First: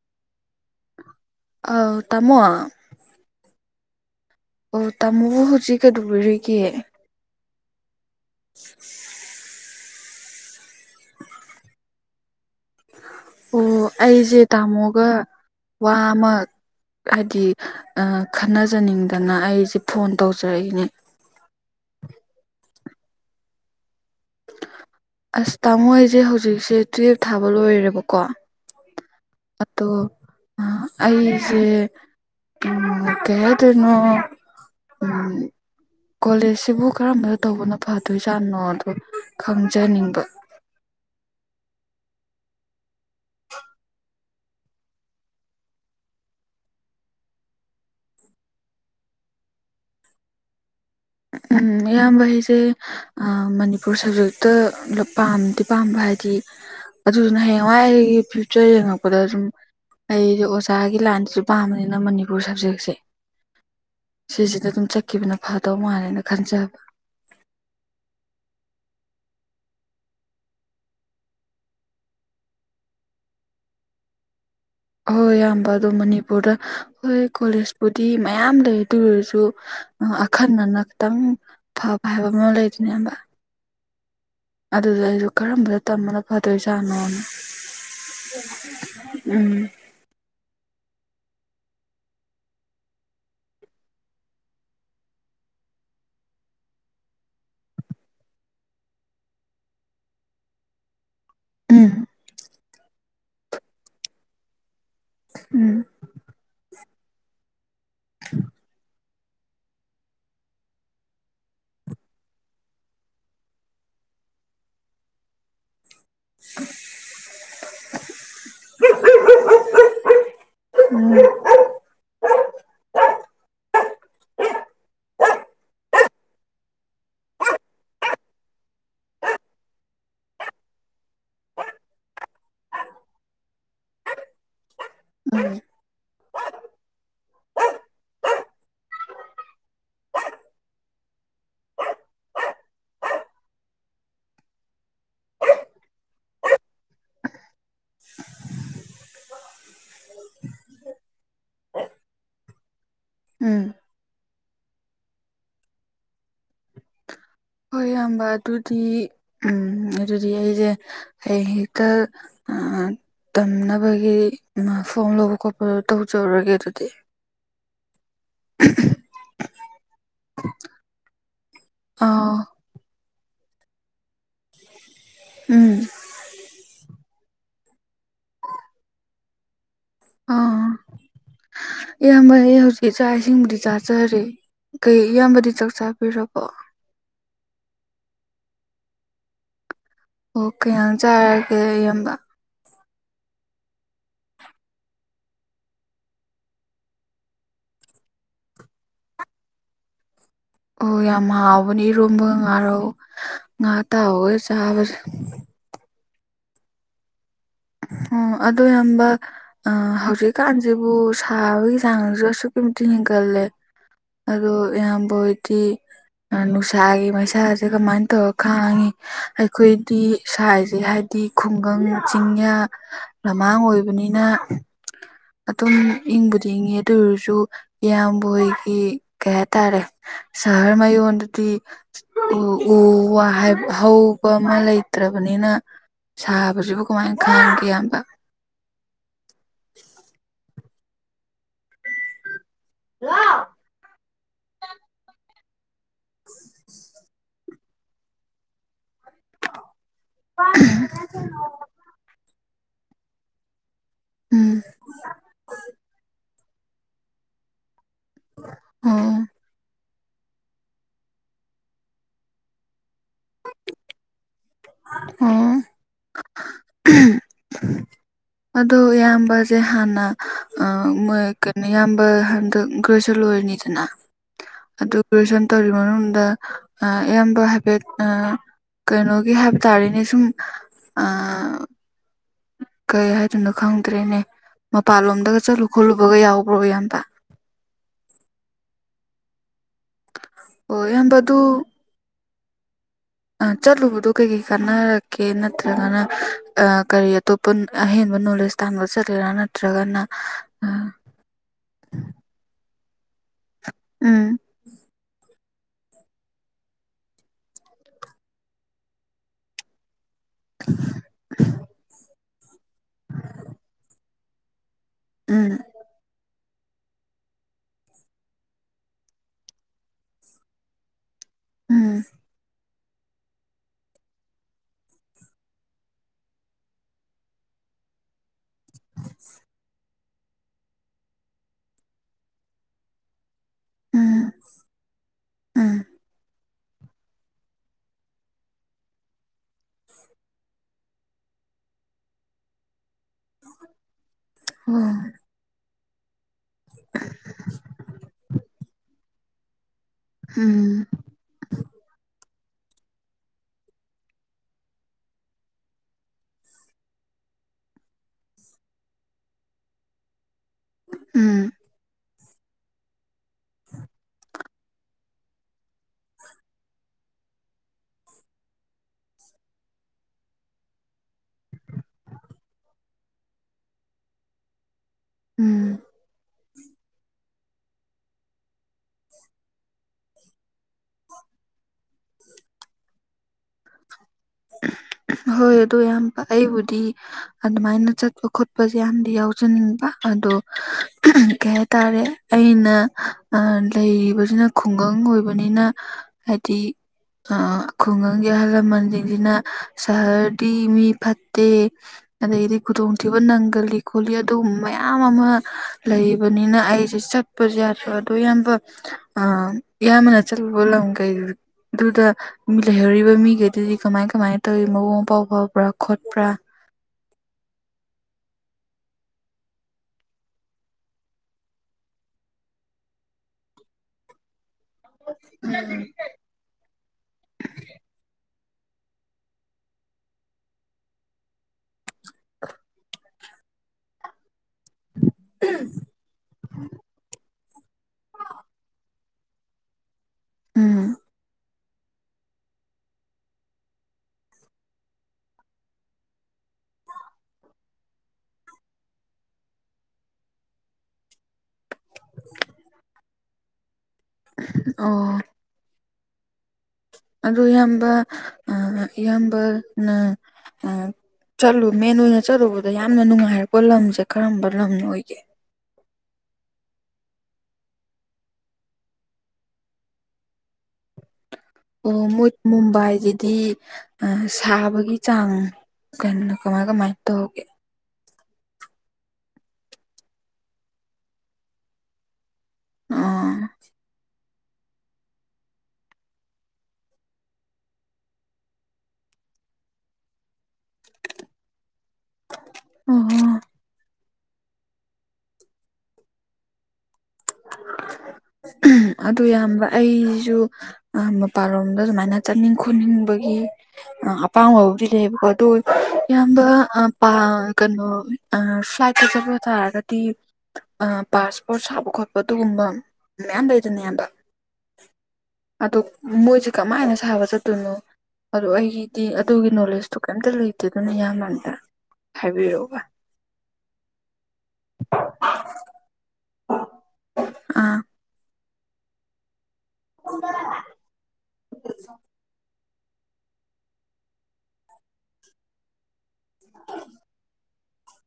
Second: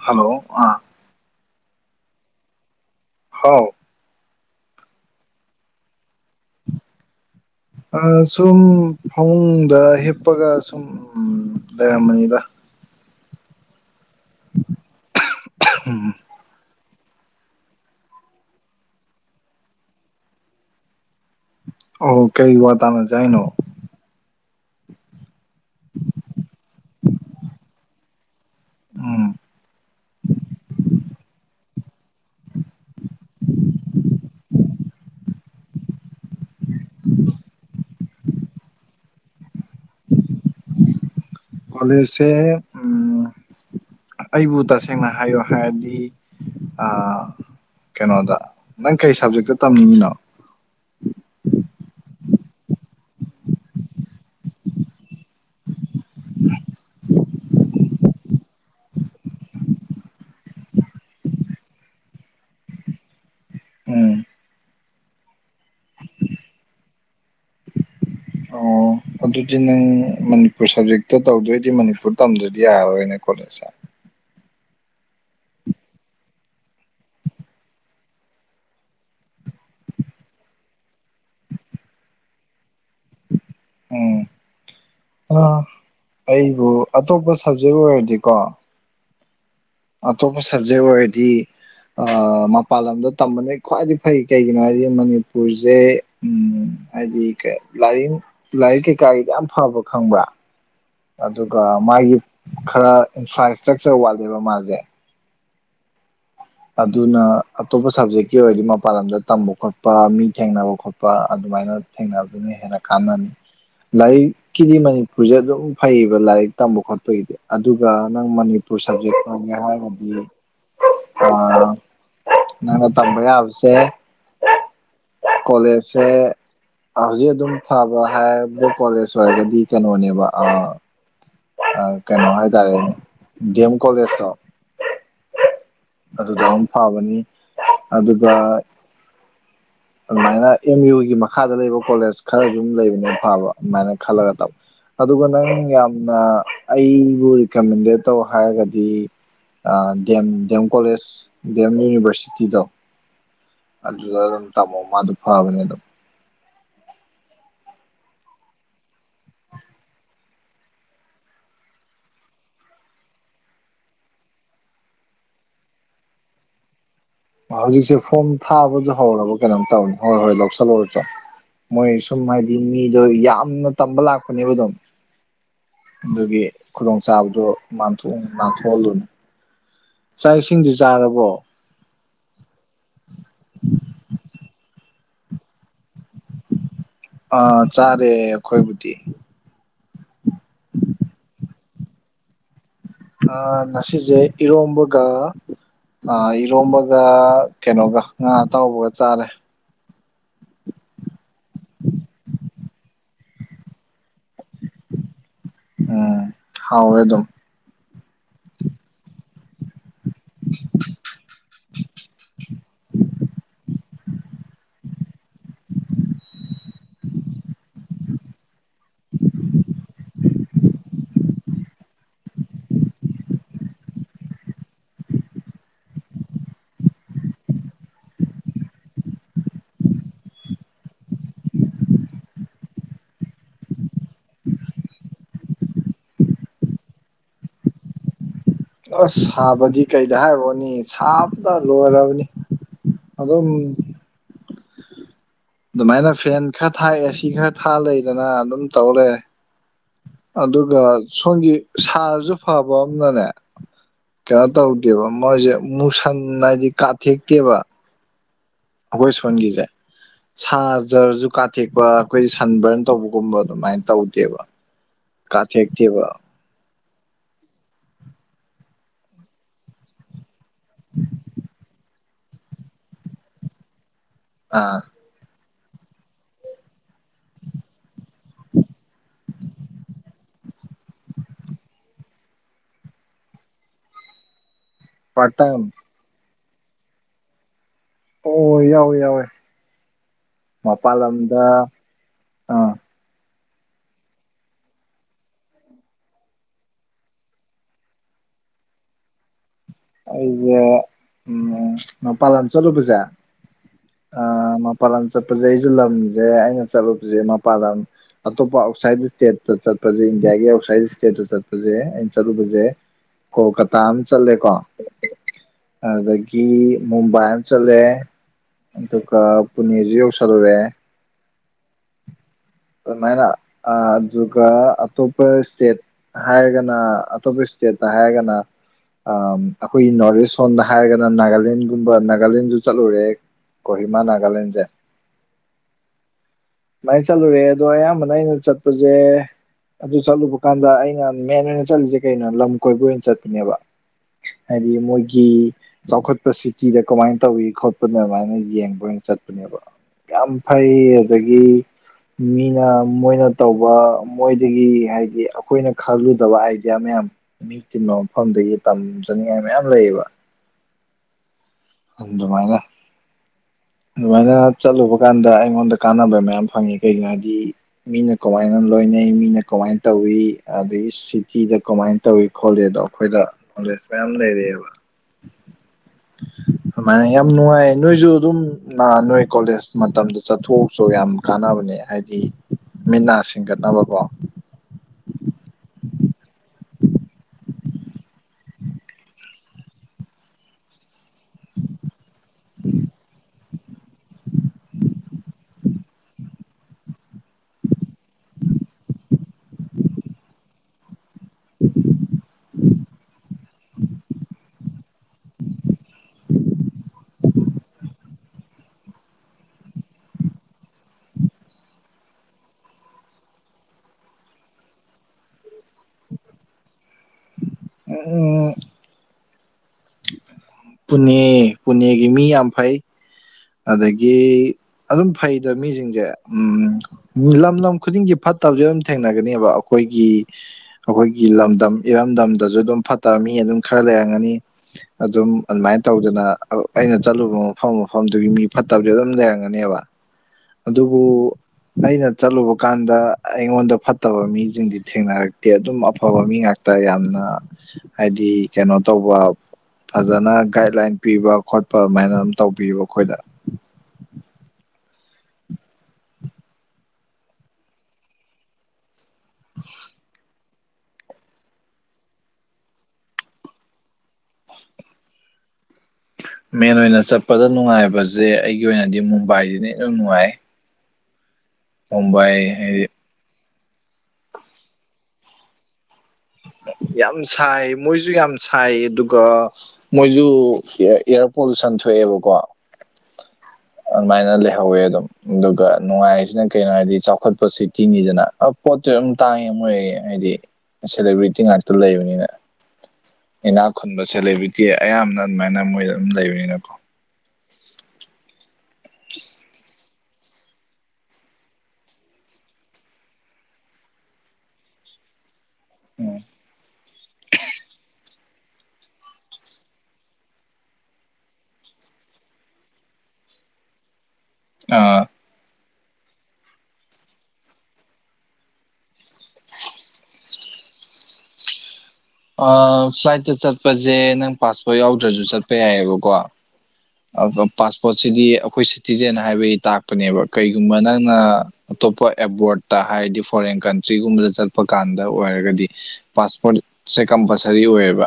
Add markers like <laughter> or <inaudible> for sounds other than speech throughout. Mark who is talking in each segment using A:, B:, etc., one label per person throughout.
A: hello ꯑ
B: ꯑꯥꯎ ꯇꯥꯃꯣ
A: ꯍꯥꯎ
B: ꯑꯣ ꯇꯥꯃꯣꯕꯨ ꯍꯧꯖꯤꯛ ꯀꯩꯗꯧꯕꯕꯤꯔꯤꯒꯦ
A: ꯁꯨꯝ ꯐꯃꯨꯡꯗ ꯍꯤꯞꯄꯒ ꯁꯨꯝ ꯂꯩꯔꯝꯃꯅꯤꯗ
B: ꯑꯣ ꯑꯩꯁꯦ ꯇꯥꯃꯣꯒ ꯋꯥ
A: ꯎꯝ
B: ꯑꯃ ꯍꯥꯏꯗꯤ ꯈꯟꯅꯖꯅꯤꯡꯗꯅ ꯑꯩꯁꯦ ꯐꯣꯟ ꯇꯧꯖꯔꯛꯏꯅꯦ
A: ꯑꯣ ꯀꯩꯔꯤ ꯋꯥ ꯇꯥꯟꯅ ꯆ ꯍꯥꯏꯅꯣ
B: ꯑꯁ ꯇꯥꯃꯣ ꯍꯁꯦ ꯍꯧꯖꯤꯛꯁꯦ ꯇꯨꯌꯦꯜꯞ ꯊꯥꯕ ꯂꯣꯏꯔꯦꯕꯀꯣ
A: ꯎ
B: ꯑꯣ ꯑꯩꯁꯦ ꯎꯝ ꯑꯣ ꯀꯦ ꯇꯅꯣ ꯎꯝ ꯀꯣꯂꯦꯖꯁꯤꯕꯨ ꯀꯔꯝꯕꯗ ꯇꯧꯕꯅ ꯐꯗꯣꯏꯖꯥꯠꯅꯣꯗꯣ ꯈꯪꯖꯅꯤꯡꯕ
A: ꯐꯂꯦꯁꯦ ꯎꯝ ꯑꯩꯕꯨ ꯇꯁꯦꯡꯅ ꯍꯥꯏꯌꯣ ꯍꯥꯏꯔꯗꯤ ꯑ ꯀꯩꯅꯣꯗ ꯅꯪ ꯀꯩ ꯁꯕꯖꯦꯛꯇ ꯇꯝꯅꯤꯡꯉꯤꯅꯣ
B: ꯎꯝ ꯏꯌꯥꯝꯕ ꯍꯩꯁꯦ ꯃꯅꯤꯄꯨꯔ ꯁꯕꯖꯦꯛꯇ ꯄꯥꯝꯗꯤ ꯄꯥꯝꯕ ꯍꯥꯏꯗꯤ ꯑꯗꯨꯗꯨꯅ ꯍꯌꯦꯡꯋꯥꯏ ꯑꯩꯒꯤ ꯐ꯭ꯌꯨꯆꯔ ꯌꯦꯡꯉꯛꯄꯗ ꯑꯗꯨꯝ ꯑꯩꯁꯦ ꯑꯣꯖꯥꯒꯤ ꯂꯥꯏꯟꯗꯁꯨ ꯄꯥꯝꯕꯅꯤꯅ ꯃꯅꯤꯄꯨꯔ ꯁꯕꯖꯦꯛꯁꯦ
A: ꯎꯝ
B: ꯁꯤꯁꯤꯗ ꯑꯗꯨꯝ ꯆꯠꯈꯤꯕꯅ ꯐꯥꯗꯧ ꯃꯥꯜꯂꯦꯅ ꯈꯟꯖꯕ
A: ꯑꯣ ꯑꯗꯨꯗꯤ ꯅꯪ ꯃꯅꯤꯄꯨꯔ ꯁꯕꯖꯦꯛꯇ ꯇꯧꯗꯣꯏꯗꯤ ꯃꯅꯤꯄꯨꯔ ꯇꯝꯗ꯭ꯔꯗꯤ ꯌꯥꯔꯔꯣꯏꯅꯦ ꯀꯣꯂꯦꯖꯇ
B: ꯑꯣꯏ ꯑꯌꯥꯝꯕ ꯑꯗꯣ ꯃꯅꯤꯄꯨꯔꯗ ꯍꯣꯏ ꯀꯣꯂꯦꯖꯄꯨꯗꯤ ꯃꯌꯥꯝ ꯂꯩ ꯑꯗꯨ ꯑꯣꯏꯔꯁꯨ ꯑꯈꯟꯅꯅ ꯈꯤꯇꯪ ꯐꯕ ꯍꯥꯏꯕ ꯑꯃ ꯂꯩꯗꯅꯦꯕ
A: ꯎꯝ
B: ꯀꯔꯝꯕꯗ ꯇꯝꯕꯅ
A: ꯑꯩꯕꯨ
B: ꯐꯗꯣꯏꯖꯥꯠꯅꯣꯅ
A: ꯑꯇꯣꯞꯄ ꯁꯕꯖꯦꯛ ꯑꯣꯏꯔꯗꯤꯀꯣ
B: ꯎꯝ
A: ꯑꯇꯣꯞꯄ ꯁꯕꯖꯦꯛ ꯑꯣꯏꯗꯤ ꯑ ꯃꯄꯥꯟ ꯂꯝꯗ ꯇꯝꯕꯅꯦ ꯈ꯭ꯋꯥꯏꯗꯒꯤ ꯐꯩ ꯀꯩꯒꯤꯅꯣ ꯍꯥꯏꯗꯤ ꯃꯅꯤꯄꯨꯔꯁꯦ ꯎꯝ ꯍꯥꯏꯗꯤ ꯂꯥꯏꯔꯤꯛ ꯂꯥꯏꯔꯤꯛ ꯀꯩꯀꯥꯒꯤꯗꯤ ꯌꯥꯝ ꯐꯕ ꯈꯪꯕ꯭ꯔꯥ ꯑꯗꯨꯒ
B: ꯎꯝ
A: ꯃꯥꯒꯤ ꯈꯔ ꯏꯟꯐ꯭ꯔꯥꯏ ꯏꯁꯇ꯭ꯔꯛꯆꯔ ꯋꯥꯠꯂꯦꯕ ꯃꯥꯁꯦ
B: ꯎꯝ
A: ꯑꯗꯨꯅ ꯑꯇꯣꯞꯄ ꯁꯕꯖꯦꯛꯀꯤ ꯑꯣꯏꯔꯗꯤ ꯃꯄꯥꯟ ꯂꯝꯗ ꯇꯝꯕ ꯈꯣꯠꯄ ꯃꯤ ꯊꯦꯡꯅꯕ ꯈꯣꯠꯄ ꯑꯗꯨꯃꯥꯏꯅ ꯊꯦꯡꯅꯕꯗꯨꯅ ꯍꯦꯟꯅ ꯀꯥꯟꯅꯅꯤ ꯂꯥꯏꯔꯤꯛꯀꯤꯗꯤ ꯃꯅꯤꯄꯨꯔꯁꯦ ꯑꯗꯨꯝ ꯐꯩꯕ ꯂꯥꯏꯔꯤꯛ ꯇꯝꯕ ꯈꯣꯠꯄꯒꯤꯗꯤ ꯑꯗꯨꯒ ꯅꯪ ꯃꯅꯤꯄꯨꯔ ꯁꯕꯖꯦꯛ ꯐꯪꯒꯦ ꯍꯥꯏꯔꯒꯗꯤ
B: ꯎꯝ
A: ꯑ ꯅ ꯇꯕꯤ ꯍꯧꯁꯦ ꯀꯣꯂꯦꯖꯦ ꯍꯧꯖꯤꯛ ꯑꯗꯨꯝ ꯐꯕ ꯍꯥꯏꯕ ꯀꯣꯂꯦꯖ ꯑꯣꯏꯔꯒꯗꯤ ꯀꯩꯅꯣꯅꯦꯕ ꯑꯥ ꯑ ꯀꯩꯅꯣ ꯍꯥꯏꯇꯥꯔꯦ ꯗꯤꯦꯝ ꯀꯣꯂꯦꯖ ꯊ
B: ꯎꯝ
A: ꯑꯗꯨꯗ ꯑꯗꯨꯝ ꯐꯕꯅꯤ ꯑꯗꯨꯒ
B: <inaudible> <inaudible> <inaudible> <inaudible> <inaudible>
A: ꯑꯗꯨꯃꯥꯏꯅ ꯑꯦꯝ ꯌꯨꯒꯤ ꯃꯈꯥꯗ ꯂꯩꯕ ꯀꯣꯂꯦꯖ ꯈꯔꯁꯨ ꯑꯗꯨꯝ ꯂꯩꯕꯅꯦ ꯐꯥꯕ ꯑꯗꯨꯃꯥꯏꯅ ꯈꯜꯂꯒ ꯇꯧ ꯑꯗꯨꯒ ꯅꯪ ꯌꯥꯝꯅ ꯑꯩꯕꯨ ꯔꯤꯀꯃꯦꯟꯗꯦꯠ ꯇꯧ ꯍꯥꯏꯔꯒꯗꯤ ꯑꯥ ꯗꯦꯝ ꯗꯦꯝ ꯀꯣꯂꯦꯖ ꯗꯦꯝ ꯌꯨꯅꯤꯚꯔꯁꯤꯇꯤꯗꯣ
B: ꯎꯝ
A: ꯑꯗꯨꯗꯥ ꯑꯗꯨꯝ ꯇꯝꯃꯣ ꯃꯥꯗꯣ ꯐꯥꯕꯅꯤ ꯑꯗꯨꯝ
B: ꯍꯣꯏ ꯏꯌꯥꯝꯕ ꯑꯗꯨꯗꯤ ꯎꯝ ꯑꯗꯨꯗꯤ ꯑꯩꯖꯦ ꯍꯌꯦꯡ ꯍꯦꯛꯇꯥ ꯑꯥ ꯇꯝꯅꯕꯒꯤ ꯃꯥ ꯐꯣꯔꯝ ꯂꯧꯕ ꯈꯣꯠꯄ ꯇꯧꯖꯧꯔꯒꯦ ꯑꯗꯨꯗꯤ
A: ꯑꯥ ꯍꯧꯖꯤꯛꯁꯦ ꯐꯣꯔꯝ ꯊꯥꯕꯖꯨ ꯍꯧꯔꯕ ꯀꯩꯅꯣꯝ ꯇꯧꯅꯤ ꯍꯣꯏ ꯍꯣꯏ ꯂꯧꯁꯤꯜꯂꯨꯔꯣꯆꯣ ꯃꯣꯏ ꯁꯨꯝ
B: ꯑꯥ
A: ꯍꯥꯏꯗꯤ ꯃꯤꯗꯣ ꯌꯥꯝꯅ ꯇꯝꯕ ꯂꯥꯛꯄꯅꯦꯕ ꯑꯗꯨꯝ
B: ꯎꯝ
A: ꯑꯗꯨꯒꯤ ꯈꯨꯗꯣꯡ ꯆꯕꯗꯨ ꯃꯥꯟꯊꯣ ꯅꯥꯟꯊꯣꯛꯍꯜꯂꯨꯅꯨ ꯆꯥꯛ
B: ꯑꯥ
A: ꯏꯁꯤꯡꯗꯤ ꯆꯥꯔꯕꯣ
B: ꯏꯌꯥꯝꯕ ꯑꯩ ꯍꯧꯖꯤꯛ ꯆꯥꯛ ꯏꯁꯤꯡꯕꯨꯗꯤ ꯆꯥꯖꯔꯦ ꯀꯩ ꯏꯌꯥꯝꯕꯗꯤ ꯆꯥꯛ ꯆꯥꯕꯤꯔꯕꯣ
A: ꯑꯥ ꯆꯥꯔꯦ ꯑꯩꯈꯣꯏꯕꯨꯗꯤ
B: ꯑꯣ ꯀꯩꯉꯥꯡ ꯆꯥꯔꯒꯦ ꯑꯌꯥꯝꯕ
A: ꯑꯥ ꯉꯁꯤꯁꯦ ꯏꯔꯣꯝꯕꯒ ꯑꯥ ꯏꯔꯣꯝꯕꯒ ꯀꯩꯅꯣꯒ ꯉꯥ ꯑꯇꯥꯎꯕꯒ ꯆꯥꯔꯦ
B: ꯑꯣ ꯌꯥꯝ ꯍꯥꯎꯕꯅꯦ ꯏꯔꯣꯝꯕꯒ ꯉꯥꯔꯣ ꯉꯥ ꯑꯇꯥꯎꯕꯒ ꯆꯥꯕꯖꯦ
A: ꯎꯝ ꯍꯥꯎꯋꯦ ꯑꯗꯨꯝ
B: ꯑꯣ ꯑꯗꯨ ꯏꯌꯥꯝꯕ ꯑꯥ ꯍꯧꯖꯤꯛꯀꯥꯟꯖꯤꯕꯨ ꯁꯥꯕꯒꯤ ꯆꯥꯡꯖꯨ ꯑꯁꯨꯛꯀꯤ ꯃꯇꯤꯛ ꯍꯦꯟꯒꯠꯂꯦ ꯑꯗꯣ ꯏꯌꯥꯝꯕ ꯍꯣꯏꯗꯤ ꯅꯨꯡꯁꯥꯒꯤ ꯃꯩꯁꯥꯖꯦ ꯀꯃꯥꯏꯟ ꯇꯧꯔ ꯈꯥꯡꯉꯤ ꯑꯩꯈꯣꯏꯗꯤ ꯁꯥꯏꯖꯦ ꯍꯥꯏꯗꯤ ꯈꯨꯡꯒꯪ ꯆꯤꯡꯌꯥ ꯂꯝꯃꯥꯡ ꯑꯣꯏꯕꯅꯤꯅ ꯑꯗꯨꯝ ꯏꯪꯕꯨꯗꯤ ꯏꯪꯉꯤ ꯑꯗꯨ ꯑꯣꯏꯔꯖꯨ ꯏꯌꯥꯝꯕ ꯍꯣꯏꯒꯤ ꯀꯩ ꯍꯥꯏꯇꯥꯔꯦ ꯁꯍꯔ ꯃꯌꯣꯟꯗꯨꯗꯤ ꯎ ꯎ ꯋꯥ ꯍꯥꯏ ꯍꯧꯕ ꯑꯃ ꯂꯩꯇ꯭ꯔꯥꯕꯅꯤꯅ ꯁꯥꯕꯖꯤꯕꯨ ꯀꯃꯥꯏꯟ ꯈꯪꯒꯦ ꯏꯌꯥꯝꯕ
A: ꯑꯁ ꯁꯥꯕꯗꯤ ꯀꯩꯗ ꯍꯥꯏꯔꯣꯅꯤ ꯁꯥꯕꯗ ꯂꯣꯏꯔꯕꯅꯤ ꯑꯗꯨꯝ ꯑꯗꯨꯃꯥꯏꯅ ꯐꯦꯟ ꯈꯔ ꯊꯥꯏ ꯑꯦꯁꯤ ꯈꯔ ꯊꯥ ꯂꯩꯗꯅ ꯑꯗꯨꯝ ꯇꯧ ꯂꯩꯔꯦ ꯑꯗꯨꯒ ꯁꯣꯝꯒꯤ ꯁꯥꯔꯖꯨ ꯐꯕ ꯑꯝꯅꯅꯦ ꯀꯩꯅꯣ
B: ꯎꯝ
A: ꯇꯧꯗꯦꯕ ꯃꯣꯏꯖꯦ ꯃꯨꯁꯟ ꯍꯥꯏꯗꯤ ꯀꯥꯊꯦꯛꯇꯦꯕ
B: <inaudible>
A: ꯑꯩꯈꯣꯏ ꯁꯣꯟꯒꯤꯖꯦ ꯁꯥꯖꯔꯖꯨ ꯀꯥꯊꯦꯛꯄ ꯑꯩꯈꯣꯏ ꯁꯟꯕꯔꯟ ꯇꯧꯕꯒꯨꯝꯕ ꯑꯗꯨꯃꯥꯏꯟ ꯇꯧꯗꯦꯕ ꯀꯥꯊꯦꯛꯇꯦꯕ
B: ꯎꯝ ꯑꯗꯣ ꯏꯌꯥꯝꯕꯖꯦ ꯍꯥꯟꯅ ꯑꯥ ꯃꯣꯏ ꯀꯩꯅꯣ ꯌꯥꯝ ꯍꯟꯗꯛ ꯒ꯭ꯔꯦꯖꯦꯁꯟ ꯂꯣꯏꯔꯤꯅꯤꯗꯅ
A: ꯑꯥ
B: ꯑꯗꯨ ꯒ꯭ꯔꯦꯖꯦꯁꯟ ꯇꯧꯔꯤ ꯃꯅꯨꯡꯗ ꯑꯥ ꯏꯌꯥꯝꯕ ꯍꯥꯏꯐꯦꯠ ꯑꯥ ꯀꯩꯅꯣꯒꯤ ꯍꯥꯏꯕ ꯇꯥꯔꯦꯅꯦ ꯁꯨꯝ ꯑꯥ ꯀꯩ ꯍꯥꯏꯗꯣꯅꯣ ꯈꯪꯗ꯭ꯔꯦꯅꯦ
A: ꯄꯥꯔꯠ
B: ꯃꯄꯥꯟꯂꯣꯝꯗꯒ
A: ꯇꯥꯏꯝ
B: ꯆꯠꯂꯨ ꯈꯣꯠꯂꯨꯕꯒ ꯌꯥꯎꯕ꯭ꯔꯣ ꯏꯌꯥꯝꯕ
A: ꯑꯣ ꯌꯥꯎꯋꯦ ꯌꯥꯎꯋꯦ
B: ꯑꯣ
A: ꯃꯄꯜ
B: ꯏꯌꯥꯝꯕ ꯑꯗꯨ
A: ꯂꯝꯗ ꯑꯥ
B: ꯑꯥ ꯆꯠꯂꯨꯕꯗꯣ ꯀꯩ ꯀꯩ ꯀꯥꯟꯅꯔꯛꯀꯦ ꯅꯠꯇ꯭ꯔꯥꯒꯅ ꯑꯥ ꯀꯔꯤ ꯑꯇꯣꯞ ꯄꯨꯟ ꯑꯍꯦꯟꯕ ꯅꯣꯂꯦꯖ ꯇꯥꯟꯕ ꯆꯠꯂꯤꯔꯥ ꯅꯠ
A: ꯑꯩꯁꯦ ꯎꯝ ꯄꯜꯟ ꯆꯂꯨ ꯄꯖꯥ ꯑ
B: ꯎꯝ
A: ꯃꯄꯂꯥꯟ ꯆꯠꯄꯁꯦ ꯑꯩꯁꯨꯦ ꯂꯝꯁꯦ ꯑꯩꯅ ꯆꯠꯂꯨꯕꯁꯦ ꯃꯄꯥꯟꯂꯥꯟ ꯑꯇꯣꯞꯄ ꯑꯥꯎꯠꯁꯥꯏꯠ ꯗ ꯏꯁꯇꯦꯠꯇ ꯆꯠꯄꯁꯦ ꯏꯟꯗꯤꯌꯥꯒꯤ ꯑꯥꯎꯠꯁꯥꯏꯠ ꯏꯁꯇꯦꯠꯇ ꯆꯠꯄꯁꯦ ꯑꯩꯅ ꯆꯠꯂꯨꯕꯁꯦ ꯀꯣꯜꯀꯇꯥ ꯑꯃ ꯆꯜꯂꯦꯀꯣ
B: ꯎꯝ
A: ꯑꯗꯒꯤ ꯃꯨꯝꯕꯥꯏ ꯑꯃ ꯆꯠꯂꯦ ꯑꯗꯨꯒ ꯄꯨꯅꯦꯁꯨ ꯌꯧꯁꯜꯂꯨꯔꯦ
B: ꯎꯝ
A: ꯑꯗꯨꯃꯥꯏꯅ ꯑꯗꯨꯒ ꯑꯇꯣꯞꯄ ꯏꯁꯇꯦꯠ ꯍꯥꯏꯔꯒꯅ ꯑꯇꯣꯞꯄ ꯏꯁꯇꯦꯠꯇ ꯍꯥꯏꯔꯒꯅ ꯑ ꯑꯩꯈꯣꯏꯒꯤ ꯅꯣꯔꯠ ꯏꯁ ꯁꯣꯟꯗ ꯍꯥꯏꯔꯒꯅ ꯅꯥꯒꯥꯂꯦꯟꯒꯨꯝꯕ ꯅꯥꯒꯥꯂꯦꯟꯁꯨ ꯆꯠꯂꯨꯔꯦ ꯀꯣꯍꯤꯃꯥ
B: ꯎꯝ
A: ꯅꯒꯥꯂꯦꯟꯁꯦ
B: ꯎꯝ
A: ꯑꯗꯨꯨꯃꯥꯏꯅ ꯆꯠꯂꯨꯔꯦ ꯑꯗꯣ ꯑꯌꯥꯝꯕꯅ ꯑꯩꯅ ꯆꯠꯄꯁꯦ ꯑꯗꯨ ꯆꯠꯂꯨꯕ ꯀꯥꯟꯗ ꯑꯩꯅ ꯃꯦꯟ ꯑꯣꯏꯅ ꯆꯠꯂꯤꯁꯦ ꯀꯩꯅꯣ ꯂꯝ ꯀꯣꯏꯕ ꯑꯣꯏꯅ ꯆꯠꯄꯅꯦꯕ ꯍꯥꯏꯗꯤ ꯃꯣꯏꯒꯤꯤ ꯆꯥꯎꯈꯠꯄ ꯁꯤꯇꯤꯗ ꯀꯃꯥꯏꯅ ꯇꯧꯋ ꯈꯣꯠꯄꯅ ꯑꯗꯨꯃꯥꯏꯅ ꯌꯦꯡꯕ ꯑꯣꯏꯅ ꯆꯠꯄꯅꯦꯕ ꯌꯥꯝ
B: ꯎꯝ
A: ꯐꯩ ꯑꯗꯒꯤ ꯃꯤꯅ ꯃꯣꯏꯅ ꯇꯧꯕ ꯃꯣꯏꯗꯒꯤ ꯍꯥꯏꯗꯤ ꯑꯩꯈꯣꯏꯅ ꯈꯜꯂꯨꯗꯕ ꯑꯥꯏꯗꯤꯌꯥ ꯃꯌꯥꯝ ꯃꯤ ꯇꯤꯟꯕ ꯃꯐꯝꯗꯒꯤ ꯇꯝꯖꯅꯤꯡꯉꯥꯏ ꯃꯌꯥꯝ ꯂꯩꯌꯦꯕ
B: ꯎꯝ
A: ꯑꯗꯨꯃꯥꯏꯅ ꯑꯗꯨꯃꯥꯏꯅ ꯆꯠꯂꯨꯕ ꯀꯥꯟꯗ ꯑꯩꯉꯣꯟꯗ ꯀꯥꯟꯅꯕ ꯃꯌꯥꯝ ꯐꯪꯉꯤ ꯀꯩꯒꯤꯅꯣ ꯍꯥꯏꯗꯤ ꯃꯤꯅ ꯀꯃꯥꯏꯅ ꯂꯣꯏꯅꯩ ꯃꯤꯅ ꯀꯃꯥꯏꯅ ꯇꯧꯋ ꯑꯗꯒꯤ ꯁꯤꯇꯤꯗ ꯀꯃꯥꯏꯅ ꯇꯧꯋꯤ ꯈꯣꯂꯦꯗꯣ ꯑꯩꯈꯣꯏꯗ ꯀꯣꯂꯦꯖ ꯃꯌꯥꯝ ꯂꯩꯔꯛꯑꯦꯕ
B: ꯎꯝ
A: ꯑꯗꯨꯃꯥꯏꯅ ꯌꯥꯝ ꯅꯨꯡꯉꯥꯏ ꯅꯣꯏꯖꯨ ꯑꯗꯨꯝ ꯅꯣꯏ ꯀꯣꯂꯦꯖ ꯃꯇꯝꯗ ꯆꯠꯊꯣꯛꯑꯁꯨ ꯌꯥꯝ ꯀꯥꯟꯅꯕꯅꯦ ꯍꯥꯏꯗꯤ ꯃꯤꯠꯅꯥ ꯁꯤꯡꯒꯠꯅꯕꯀꯣ
B: ꯍꯣꯏ ꯑꯗꯨ ꯌꯥꯝꯌꯥꯝꯕ ꯑꯩꯕꯨꯗꯤ ꯑꯗꯨꯃꯥꯏꯅ ꯆꯠꯄ ꯈꯣꯠꯄꯁꯦ ꯌꯥꯝꯗꯤ ꯌꯥꯎꯖꯟꯅꯤꯡꯕ ꯑꯗꯣ ꯀꯩ ꯍꯥꯏꯇꯥꯔꯦ ꯑꯩꯅ ꯂꯩꯔꯤꯕꯁꯤꯅ ꯈꯨꯡꯒꯪ ꯑꯣꯏꯕꯅꯤꯅ ꯍꯥꯏꯗꯤ ꯈꯨꯡꯒꯪꯒꯤ ꯑꯍꯜ ꯂꯃꯟꯁꯤꯡ ꯑꯗꯨꯅ ꯁꯥꯗꯤ ꯃꯤ ꯐꯠꯇꯦ ꯑꯗꯒꯤꯗꯤ ꯈꯨꯗꯣꯡꯊꯤꯕ ꯅꯪꯒꯜꯂꯤ ꯈꯣꯂꯤ ꯑꯗꯨꯒꯨꯝꯕ ꯃꯌꯥꯝ ꯑꯃ ꯂꯩꯕꯅꯤꯅ ꯑꯩꯁꯦ ꯆꯠꯄꯁꯨ ꯌꯥꯗ꯭ꯔꯣ ꯑꯗꯣ ꯑꯌꯥꯝꯕ ꯑ ꯏꯌꯥꯝꯕꯅ ꯆꯠꯂꯨꯕ ꯂꯝꯒꯩꯗꯨꯗ ꯃꯤ ꯂꯩꯍꯧꯔꯤꯕ ꯃꯤꯈꯩꯗꯨꯗꯤ ꯀꯃꯥꯏ ꯀꯃꯥꯏ ꯇꯣꯏ ꯏꯃꯧ ꯄꯥꯎꯕꯕ꯭ꯔ ꯈꯣꯠ ꯄꯨ꯭ꯔꯥ
A: ꯎ ꯎꯝ ꯄꯨꯅꯦ ꯄꯨꯅꯦꯒꯤ ꯃꯤ ꯌꯥꯝ ꯐꯩ ꯑꯗꯒꯤ ꯑꯗꯨꯝ ꯐꯩꯗ꯭ꯔ ꯃꯤꯁꯤꯡꯁꯦ ꯎꯝ ꯂꯝ ꯂꯝ ꯈꯨꯗꯤꯡꯒꯤ ꯐꯠꯇꯕꯁꯨ ꯑꯗꯨꯝ ꯊꯦꯡꯅꯒꯅꯦꯕ ꯑꯩꯈꯣꯏꯒꯤ ꯑꯩꯈꯣꯏꯒꯤ ꯂꯝꯗꯝ ꯏꯔꯝꯗꯝꯗꯁꯨ ꯑꯗꯨꯝ ꯐꯠꯇꯕ ꯃꯤ ꯑꯗꯨꯝ ꯈꯔ ꯂꯩꯔꯝꯒꯅꯤ ꯑꯗꯨꯝ ꯑꯗꯨꯃꯥꯏꯅ ꯇꯧꯗꯅ ꯑꯩꯅ ꯆꯠꯂꯨꯕ ꯃꯐꯝ ꯃꯐꯝꯗꯨꯒꯤ ꯃꯤ ꯐꯠꯇꯕꯁꯨ ꯑꯗꯨꯝ ꯂꯩꯔꯝꯒꯅꯦꯕ
B: ꯎꯝ
A: ꯑꯗꯨꯕꯨ ꯑꯩꯅ ꯆꯠꯂꯨꯕꯀꯥꯟꯗ ꯑꯩꯉꯣꯟꯗ ꯐꯠꯇꯕ ꯃꯤꯁꯤꯡꯗꯤ ꯊꯦꯡꯅꯔꯛꯇꯦ ꯑꯗꯨꯝ ꯑꯐꯕ ꯃꯤ ꯉꯥꯛꯇ ꯇ ꯌꯥꯝꯅ ꯍꯥꯏꯗꯤ ꯀꯩꯅꯣ ꯇꯧꯕ ꯐꯖꯅ ꯒꯥꯏꯗꯂꯥꯏꯟ ꯄꯤꯕ ꯈꯣꯠꯄ ꯑꯗꯨꯃꯥꯏꯅ ꯑꯗꯨꯝ ꯇꯧꯕꯤꯌꯨ ꯑꯩꯈꯣꯏꯗ
B: ꯑꯣ ꯑꯗꯨ ꯏꯌꯥꯝꯕ ꯏꯌꯥꯝꯕꯅ ꯑ ꯆꯠꯂꯨ ꯃꯦꯟ ꯑꯣꯏꯅ ꯆꯠꯂꯨꯕꯗ ꯌꯥꯝꯅ ꯅꯨꯡꯉꯥꯏꯔꯛꯄ ꯂꯝꯁꯦ ꯀꯔꯝꯕ ꯂꯝꯅꯣ ꯑꯣꯏꯒꯦ
A: ꯃꯦꯟ ꯑꯣꯏꯅ ꯆꯠꯄꯗ ꯅꯨꯡꯉꯥꯏꯕꯁꯦ ꯑꯩꯒꯤ ꯑꯣꯏꯅꯗꯤ ꯃꯨꯝꯕꯥꯏꯁꯤꯅ ꯏꯅꯨꯡ ꯅꯨꯡꯉꯥꯏ
B: ꯑꯣ
A: ꯃꯨꯝꯕꯥꯏ ꯍꯥꯏꯗꯤ
B: ꯃꯨꯝꯕꯥꯏꯗꯗꯤ ꯁꯥꯕꯒꯤ ꯆꯥꯡ ꯀꯩꯅꯣ ꯀꯃꯥꯏ ꯀꯃꯥꯏꯅ
A: ꯌꯥꯝ
B: ꯇꯧꯒꯦ
A: ꯁꯥꯏ ꯃꯣꯏꯁꯨ ꯌꯥꯝ ꯁꯥꯏ ꯁꯥꯏ ꯑꯗꯨꯒ ꯃꯣꯏꯁꯨ ꯏꯌꯥꯔ ꯄꯣꯂꯨꯁꯟ ꯊꯣꯛꯑꯦꯕꯀꯣ
B: ꯑꯥ
A: ꯑꯗꯨꯃꯥꯏꯅ ꯂꯩꯍꯧꯋꯦ ꯑꯗꯨꯝ ꯑꯗꯨꯒ ꯅꯨꯡꯉꯥꯏꯔꯤꯁꯤꯅ ꯀꯩꯅꯣ ꯍꯥꯏꯗꯤ ꯆꯥꯎꯈꯠꯄ ꯁꯤꯇꯤꯅꯤꯗꯅ ꯄꯣꯠꯇꯨ ꯑꯗꯨꯝ ꯇꯥꯡꯉꯦ ꯃꯣꯏ ꯍꯥꯏꯗꯤ ꯁꯦꯂꯦꯕ꯭ꯔꯤꯇꯤ ꯉꯥꯛꯇ ꯂꯩꯕꯅꯤꯅ
B: <unintelligible>
A: ꯏꯅꯥꯛ ꯈꯨꯟꯕ ꯁꯦꯂꯦꯕꯔꯤꯇꯤ ꯑꯌꯥꯝꯅ ꯑꯗꯨꯃꯥꯏꯅ ꯃꯣꯏꯗ ꯑꯗꯨꯝ ꯂꯩꯅꯤꯅꯀꯣ
B: ꯑꯗꯨ ꯌꯥꯝꯕ ꯑꯩꯁꯨ ꯃꯄꯥꯟꯂꯣꯝꯗ ꯁꯨꯃꯥꯏꯅ ꯆꯠꯅꯤꯡ ꯈꯣꯠꯅꯤꯡꯕꯒꯤ ꯑꯄꯥꯝꯕꯕꯨꯗꯤ ꯂꯩꯌꯦꯕꯀꯣ ꯑꯗꯨ
A: ꯎꯝ
B: ꯏꯌꯥꯝꯕ ꯑꯥ ꯄꯥ ꯀꯩꯅꯣ ꯑꯥ ꯐ꯭ꯂꯥꯏꯠꯇ ꯆꯠꯄ ꯇꯥꯔꯒꯗꯤ ꯄꯥꯔꯁꯄꯣꯔꯠ ꯁꯥꯕ ꯈꯣꯠꯄ ꯑꯗꯨꯒꯨꯝꯕ ꯃꯌꯥꯝ ꯂꯩꯗꯅ ꯏꯌꯥꯝꯕ
A: ꯑꯥ
B: ꯑꯗꯣ ꯃꯣꯏꯁꯦ ꯀꯃꯥꯏꯅ ꯁꯥꯕ ꯆꯠꯇꯣꯏꯅꯣ ꯑꯗꯣ ꯑꯩꯒꯤ ꯑꯩꯗꯤ ꯑꯗꯨꯒꯤ ꯅꯣꯂꯦꯖꯇꯨ ꯀꯩꯝꯇ ꯂꯩꯇꯦ ꯑꯗꯨꯅ ꯏꯌꯥꯝꯕ ꯑꯝꯇ ꯍꯥꯏꯕꯤꯔꯛꯎꯕ
A: ꯑꯥ ꯐ꯭ꯂꯥꯏꯠꯇ ꯆꯠꯄꯁꯦ ꯅꯪ ꯄꯥꯁꯄꯣꯔꯠ ꯌꯥꯎꯗ꯭ꯔꯁꯨ ꯆꯠꯄ ꯌꯥꯏꯌꯦꯕ ꯀꯣ ꯑ
B: ꯑꯥ
A: ꯄꯥꯁꯄꯣꯠꯁꯤꯗꯤ ꯑꯩꯈꯣꯏ ꯁꯤꯇꯤꯖꯦꯟ ꯍꯥꯏꯕꯒꯤ ꯇꯥꯛꯄꯅꯦꯕ ꯀꯩꯒꯨꯝꯕ ꯅꯪꯅ ꯑꯇꯣꯞꯄ ꯑꯦꯕꯣꯔꯗ ꯇ ꯍꯥꯏꯔꯗꯤ ꯐꯣꯔꯦꯟ ꯀꯟꯇ꯭ꯔꯤꯒꯨꯝꯕꯗ ꯆꯠꯄ ꯀꯥꯟꯗ ꯑꯣꯏꯔꯒꯗꯤ ꯄꯥꯁꯄꯣꯔꯠ ꯀꯝꯄꯜꯁꯔꯤ ꯑꯣꯏꯕ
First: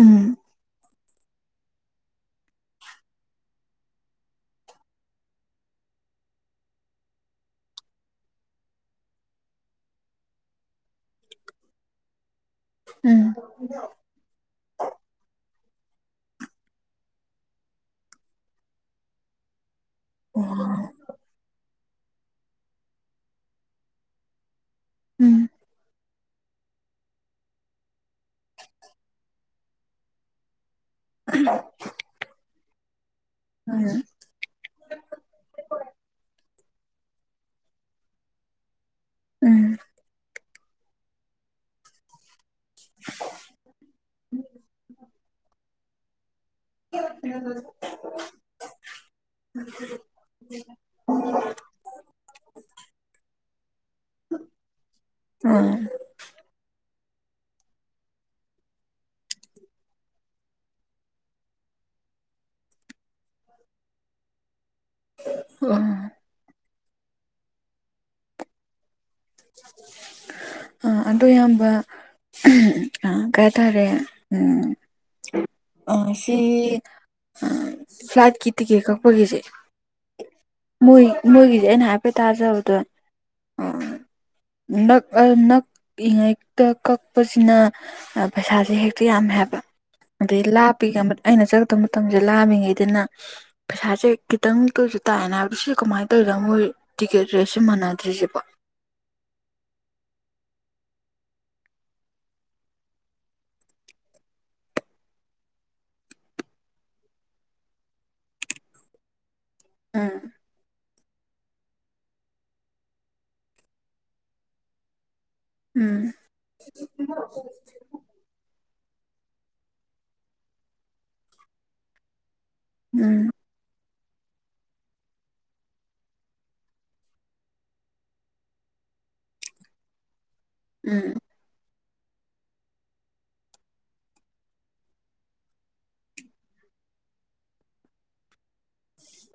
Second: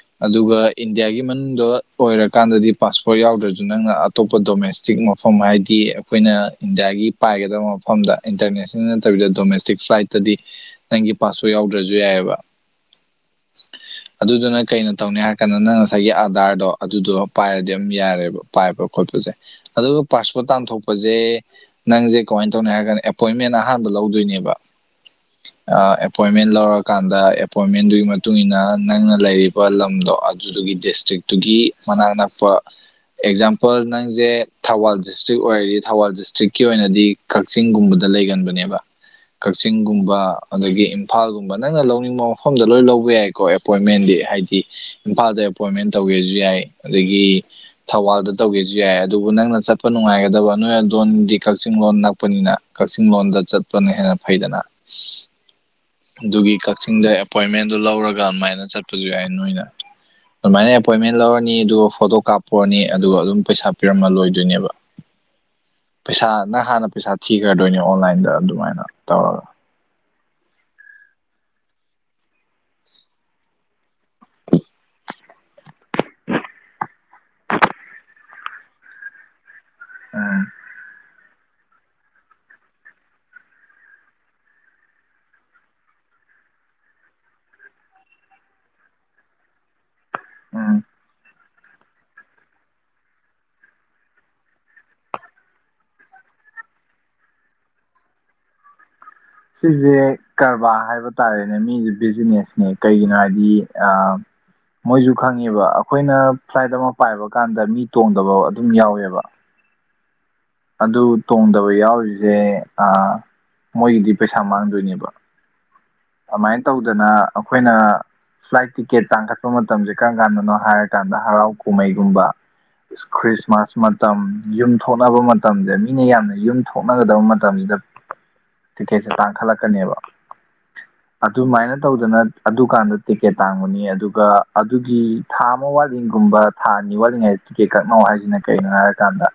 B: ꯎꯝ
A: ꯑꯗꯨꯒ ꯏꯟꯗꯤꯌꯥꯒꯤ ꯃꯅꯨꯡꯗ ꯑꯣꯏꯔꯀꯥꯟꯗꯗꯤ ꯄꯥꯁꯄꯣꯔꯠ ꯌꯥꯎꯗ꯭ꯔꯁꯨ ꯅꯪꯅ ꯑꯇꯣꯞꯄ ꯗꯣꯃꯦꯁꯇꯤꯛ ꯃꯐꯝ ꯍꯥꯏꯗꯤ ꯑꯩꯈꯣꯏꯅ ꯏꯟꯗꯤꯌꯥꯒꯤ ꯄꯥꯏꯒꯗꯕ ꯃꯐꯝꯗ ꯏꯟꯇꯔꯅꯦꯁꯅꯦꯜ ꯅꯠꯇꯕꯤꯗ ꯗꯣꯃꯦꯁꯇꯤꯛ ꯐ꯭ꯂꯥꯏꯠꯇꯗꯤ ꯅꯪꯒꯤ ꯄꯥꯁꯄꯣꯔꯠ ꯌꯥꯎꯗ꯭ꯔꯁꯨ ꯌꯥꯏꯕ
B: ꯎꯝ
A: ꯑꯗꯨꯗꯨꯅ ꯀꯩꯅꯣ ꯇꯧꯅꯤ ꯍꯥꯏꯔ ꯀꯥꯟꯗ ꯅꯪ ꯉꯁꯥꯏꯒꯤ ꯑꯥꯗꯥꯔꯗꯣ ꯑꯗꯨꯗꯣ ꯄꯥꯏꯔꯗꯤ ꯑꯗꯨꯝ ꯌꯥꯔꯦꯕ ꯄꯥꯏꯕ ꯈꯣꯠꯄꯁꯦ ꯑꯗꯣ ꯄꯥꯥꯁꯄꯣꯔꯠ
B: ꯑꯣ
A: ꯇꯥꯟꯊꯣꯛꯄꯁꯦ ꯅꯪꯁꯦ ꯀꯃꯥꯏꯅ ꯇꯧꯅꯤ ꯍꯥꯏꯔ ꯀꯥꯟꯗ ꯑꯦꯄꯣꯏꯟꯃꯦꯟ ꯑꯍꯥꯟꯕ ꯂꯧꯗꯣꯏꯅꯦꯕ
B: ꯎꯝ
A: ꯑ ꯑꯦꯄꯣꯏꯟꯃꯦꯟ ꯂꯧꯔꯀꯥꯟꯗ ꯑꯦꯄꯣꯏꯟꯃꯦꯟꯗꯨꯒꯤ ꯃꯇꯨꯡ ꯏꯟꯅ ꯅꯪꯅ ꯂꯩꯔꯤꯕ ꯂꯝꯗꯣ ꯑꯗꯨꯗꯨꯒꯤ ꯗꯤꯁꯇ꯭ꯔꯤꯛꯇꯨꯒꯤ ꯃꯅꯥꯛ ꯅꯛꯄ ꯑꯦꯛꯖꯥꯝꯄꯜ
B: ꯎꯝ ꯎꯝ
A: ꯅꯪꯁꯦ ꯊꯧꯕꯥꯜ ꯗꯤꯁꯇ꯭ꯔꯤꯛ ꯑꯣꯏꯔꯗꯤ ꯊꯧꯕꯥꯜ ꯗꯤꯁꯇ꯭ꯔꯤꯛꯀꯤ ꯑꯣꯏꯅꯗꯤ ꯀꯛꯆꯤꯡꯒꯨꯝꯕꯗ ꯂꯩꯒꯟꯕꯅꯦꯕ ꯀꯛꯆꯤꯡꯒꯨꯝꯕ ꯑꯗꯒꯤ ꯏꯝꯐꯥꯜꯒꯨꯝꯕ ꯅꯪꯅ ꯂꯧꯅꯤꯡꯕ ꯃꯐꯝꯗ ꯂꯣꯏ ꯂꯧꯕ ꯌꯥꯏꯀꯣ ꯑꯦꯄꯣꯏꯟꯃꯦꯟꯗꯤ ꯍꯥꯏꯗꯤ ꯏꯝꯐꯥꯜꯗ ꯑꯦꯄꯣꯏꯟꯃꯦꯟ ꯇꯧꯒꯦꯁꯨ ꯌꯥꯏ ꯑꯗꯒꯤ ꯊꯧꯕꯥꯜꯗ ꯇꯧꯒꯦꯁꯨ ꯌꯥꯏ ꯑꯗꯨꯕꯨ ꯅꯪꯅ ꯆꯠꯄ ꯅꯨꯡꯉꯥꯏꯒꯗꯕ ꯅꯣꯏ ꯑꯗꯣꯝꯗꯤ ꯀꯛꯆꯤꯡ ꯂꯣꯝ ꯅꯛꯄꯅꯤꯅ ꯀꯛꯆꯤꯡ ꯂꯣꯝꯗ ꯆꯠꯄꯅ ꯍꯦꯟꯅ ꯐꯩꯗꯅ
B: ꯑꯥ
A: ꯑꯗꯨꯒꯤ ꯀꯛꯆꯤꯡꯗ ꯑꯦꯄꯣꯏꯟꯃꯦꯟꯗꯨ ꯂꯧꯔꯒ ꯑꯗꯨꯃꯥꯏꯅ ꯆꯠꯄꯁꯨ ꯌꯥꯏ ꯅꯣꯏꯅ ꯑꯗꯨꯃꯥꯏꯅ ꯑꯦꯄꯣꯏꯟꯃꯦꯟ ꯂꯧꯔꯅꯤ ꯑꯗꯨꯒ ꯐꯣꯇꯣ ꯀꯥꯞꯄꯣꯅꯤ ꯑꯗꯨꯒ ꯑꯗꯨꯝ ꯄꯩꯁꯥ ꯄꯤꯔꯝꯃ ꯂꯣꯏꯗꯣꯏꯅꯦꯕ
B: ꯑꯣ
A: ꯄꯩꯁꯥ ꯅꯪ ꯍꯥꯟꯅ ꯄꯩꯁꯥ ꯊꯤꯒ꯭ꯔꯗꯣꯏꯅꯦ ꯑꯣꯟꯂꯥꯏꯟꯗ ꯑꯗꯨꯃꯥꯏꯅ ꯇꯧꯔꯒ
B: ꯑ ꯑꯗꯨ ꯏꯌꯥꯝꯕ ꯎꯝ ꯑ ꯀꯩ ꯍꯥ ꯇꯥꯔꯦ ꯎꯝ ꯑꯁꯤ ꯑꯥ ꯐ꯭ꯂꯥꯏꯠꯀꯤ ꯇꯤꯛꯀꯦꯠ ꯀꯛꯄꯒꯤꯖꯦ
A: ꯎꯝ
B: ꯃꯣꯏ ꯃꯣꯏꯒꯤꯖꯦ ꯑꯩꯅ ꯍꯥꯏꯐꯦꯠ ꯇꯥꯖꯕꯗ ꯑꯥ ꯅꯛ ꯑ ꯅꯛꯏꯉꯩꯇ ꯀꯛꯄꯁꯤꯅ ꯑ ꯄꯩꯁꯥꯁꯦ ꯍꯦꯛꯇ ꯌꯥꯝꯃꯦ ꯍꯥꯏꯕ ꯑꯗꯩ
A: ꯎꯝ
B: ꯂꯥꯞꯄꯤꯀꯟꯕꯗ ꯑꯩꯅ ꯆꯠꯀꯗꯕ ꯃꯇꯝꯁꯦ ꯂꯥꯝꯃꯤ ꯉꯩꯗꯅ ꯄꯩꯁꯥꯁꯦ ꯈꯤꯇꯪꯇ ꯑꯣꯏꯁꯨ ꯇꯥꯟꯅꯕ ꯁꯤ ꯀꯃꯥꯏꯅ ꯇꯧꯏꯖꯥ ꯃꯣꯏ ꯇꯤꯀꯦꯠ ꯔꯦꯠꯁꯦ ꯃꯥꯟꯅꯗ꯭ꯔꯤꯖꯤꯕꯣ
A: ꯁꯤꯖꯦ ꯀꯔꯕꯥ ꯍꯥꯏꯕ ꯇꯥꯔꯦꯅꯦ ꯃꯤꯒꯤ ꯕꯤꯖꯤꯅꯦꯁꯅꯦ ꯀꯩꯒꯤꯅꯣ ꯍꯥꯏꯗꯤ ꯑꯥ ꯃꯣꯏꯖꯨ ꯈꯪꯉꯦꯕ ꯑꯩꯈꯣꯏꯅ ꯐ꯭ꯂꯥꯏꯠ ꯑꯃ ꯄꯥꯏꯕ ꯀꯥꯟꯗ ꯃꯤ ꯇꯣꯡꯗꯕ ꯑꯗꯨꯝ ꯌꯥꯎꯋꯦꯕ
B: ꯎꯝ
A: ꯑꯗꯨ ꯇꯣꯡꯗꯕ ꯌꯥꯎꯔꯤꯖꯦ ꯑꯥ ꯃꯣꯏꯒꯤꯗꯤ ꯄꯩꯁꯥ ꯃꯥꯡꯗꯣꯏꯅꯦꯕ
B: ꯎꯝ
A: ꯑꯃꯥꯏꯟ ꯇꯧꯗꯅ ꯑꯈꯣꯏꯅ ꯐ꯭ꯂꯥꯏꯠ ꯇꯤꯀꯦꯠ ꯇꯥꯡꯈꯠꯄ ꯃꯇꯝꯖꯦ ꯀꯔꯝ ꯀꯥꯟꯗꯅꯣ ꯍꯥꯏꯔ ꯀꯥꯟꯗ ꯍꯔꯥꯎ ꯀꯨꯝꯍꯩꯒꯨꯝꯕ
B: ꯎꯝ
A: ꯈ꯭ꯔꯤꯁꯃꯥꯁ ꯃꯠ ꯇꯝ ꯌꯨꯝ ꯊꯣꯛꯅꯕ ꯃꯇꯝꯖꯦ ꯃꯤꯅ ꯌꯥꯝꯅ ꯌꯨꯝ ꯊꯣꯛꯅꯒꯗꯕ ꯃꯇꯝꯖꯤꯗ ꯇꯤꯛꯀꯦꯠꯁꯦ ꯇꯥꯡꯈꯠꯂꯛꯀꯅꯦꯕ
B: ꯎꯝ
A: ꯑꯗꯨꯃꯥꯏꯅ ꯇꯧꯗꯥꯅ ꯑꯗꯨꯀꯥꯟꯗꯥ ꯇꯤꯀꯦꯠ ꯇꯥꯡꯕꯅꯤ ꯑꯗꯨꯒꯥ ꯑꯗꯨꯒꯤ ꯊꯥ ꯑꯃꯥ ꯋꯥꯠꯂꯤꯡꯒꯨꯝꯕ ꯊꯥ ꯑꯅꯤ ꯋꯥꯠꯂꯤꯉꯩꯗ ꯇꯤꯀꯦꯠ ꯀꯛꯅꯧ ꯍꯥꯏꯁꯤꯅ ꯀꯩꯒꯤꯅꯣ ꯍꯥꯏꯔꯀꯥꯟꯗꯥ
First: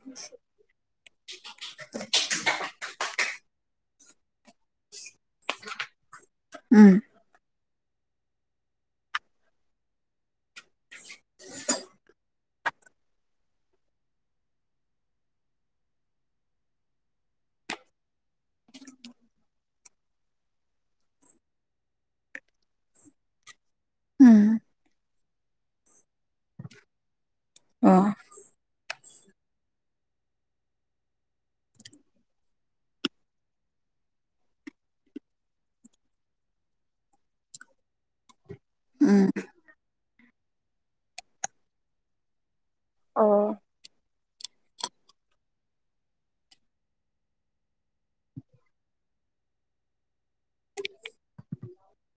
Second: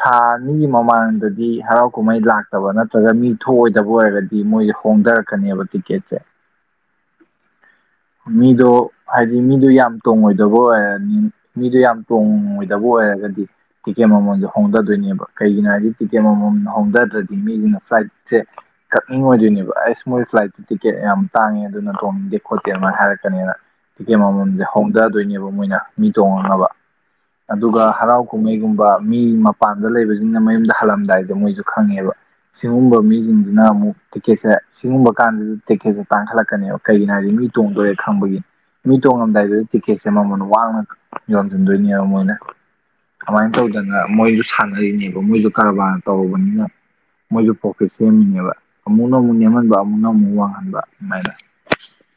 A: ꯊꯥ ꯑꯅꯤꯒꯤ ꯃꯃꯥꯡꯗꯗꯤ ꯍꯔꯥꯎ ꯀꯨꯝꯍꯩ ꯂꯥꯛꯇꯕ ꯅꯠꯇ꯭ꯔꯒ ꯃꯤ ꯊꯣꯛꯑꯣꯏꯗꯕ ꯕ ꯑꯣꯏꯔꯒꯗꯤ ꯃꯣꯏꯁꯦ ꯍꯣꯡꯗꯔꯛꯀꯅꯤꯕ ꯇꯤꯀꯦꯠꯁꯦ
B: ꯎꯝ
A: ꯃꯤꯗꯣ ꯍꯥꯏꯗꯤ ꯃꯤꯗꯣ ꯌꯥꯝ ꯇꯣꯡꯉꯣꯏꯗꯕ ꯑꯣꯏꯔꯅꯤ ꯃꯤꯗꯣ ꯌꯥꯝ ꯇꯣꯡꯉꯣꯏꯗꯕ ꯑꯣꯏꯔꯒꯗꯤ ꯇꯤꯀꯦꯠ ꯃꯃꯟꯖꯦ ꯍꯣꯡꯗꯗꯣꯏꯅꯦꯕ ꯀꯩꯒꯤꯅꯣ ꯍꯥꯏꯔꯗꯤ ꯇꯤꯀꯦꯠ ꯃꯃꯟ ꯍꯣꯡꯗ꯭ꯔꯗꯗꯤ ꯃꯤꯗꯨꯅ ꯐ꯭ꯂꯥꯏꯠ ꯁꯦ ꯀꯛꯅꯤꯡꯉꯣꯏꯗꯣꯏꯅꯦꯕ ꯑꯥꯏꯁ ꯃꯣꯏ ꯐ꯭ꯂꯥꯏꯠꯇꯤ ꯇꯤꯀꯦꯠ ꯌꯥꯝ ꯇꯥꯡꯉꯦ ꯑꯗꯨꯅ ꯇꯣꯡꯅꯤꯡꯗꯦ ꯈꯣꯠꯇꯦ ꯑꯗꯨꯃꯥꯏ ꯍꯥꯏꯔꯛꯀꯥꯅꯤꯅ ꯇꯤꯀꯦꯠ
B: ꯎꯝ
A: ꯃꯥꯃꯟꯖꯦ ꯍꯣꯡꯗꯗꯣꯏꯅꯦꯕ ꯃꯣꯏꯅ ꯃꯤ ꯇꯣꯡꯉꯛꯅꯕ ꯑꯗꯨꯒ
B: ꯑꯣ
A: ꯍꯔꯥꯎ ꯀꯨꯝꯃꯩꯒꯨꯝꯕ ꯃꯤ ꯃꯄꯥꯟꯗ ꯂꯩꯕꯖꯤꯡꯅ ꯃꯌꯨꯝꯗ ꯍꯜꯂꯝꯗꯥꯏꯗ ꯃꯣꯏꯖꯨ ꯈꯪꯉꯦꯕ ꯁꯤꯒꯨꯝꯕ ꯃꯤꯖꯤꯡꯖꯤꯅ ꯑꯃꯨꯛ ꯇꯤꯀꯦꯠꯁꯦ ꯁꯤꯒꯨꯝꯕ ꯀꯥꯟꯁꯤꯗ ꯇꯦꯀꯦꯠꯁꯦ ꯇꯥꯡꯈꯠꯂꯛꯀꯅꯦꯕ ꯀꯩꯒꯤꯅꯣ ꯍꯥꯏꯕꯗꯤ ꯃꯤ ꯇꯣꯡꯗꯣꯔꯦ ꯈꯪꯕꯒꯤ ꯃꯤ
B: ꯎꯝ
A: ꯇꯣꯡꯉꯝꯗꯥꯏꯗꯨꯗꯥ ꯇꯤꯀꯦꯠꯁꯦ ꯃꯃꯜ ꯋꯥꯡꯅ ꯌꯣꯟꯁꯤꯟꯗꯣꯏꯅꯦꯕ ꯃꯣꯏꯅ
B: ꯑꯣ
A: ꯑꯗꯨꯃꯥꯏꯟ ꯇꯧꯗꯥꯅ ꯃꯣꯏꯖꯨ ꯁꯥꯟꯅꯔꯤꯅꯦꯕ ꯃꯣꯏꯁꯨ ꯀꯔꯕꯥꯔ ꯇꯧꯕꯅꯤꯅ ꯃꯣꯏꯁꯨ ꯄ꯭ꯔꯣꯐꯤꯠ ꯁꯦꯝꯃꯤꯅꯦꯕ ꯑꯃꯨꯛꯅꯥ ꯑꯃꯨꯛ ꯅꯦꯝꯍꯟꯕ ꯑꯃꯨꯛꯅ ꯑꯃꯨꯛ ꯋꯥꯡꯍꯟꯕ ꯑꯗꯨꯃꯥꯏꯅ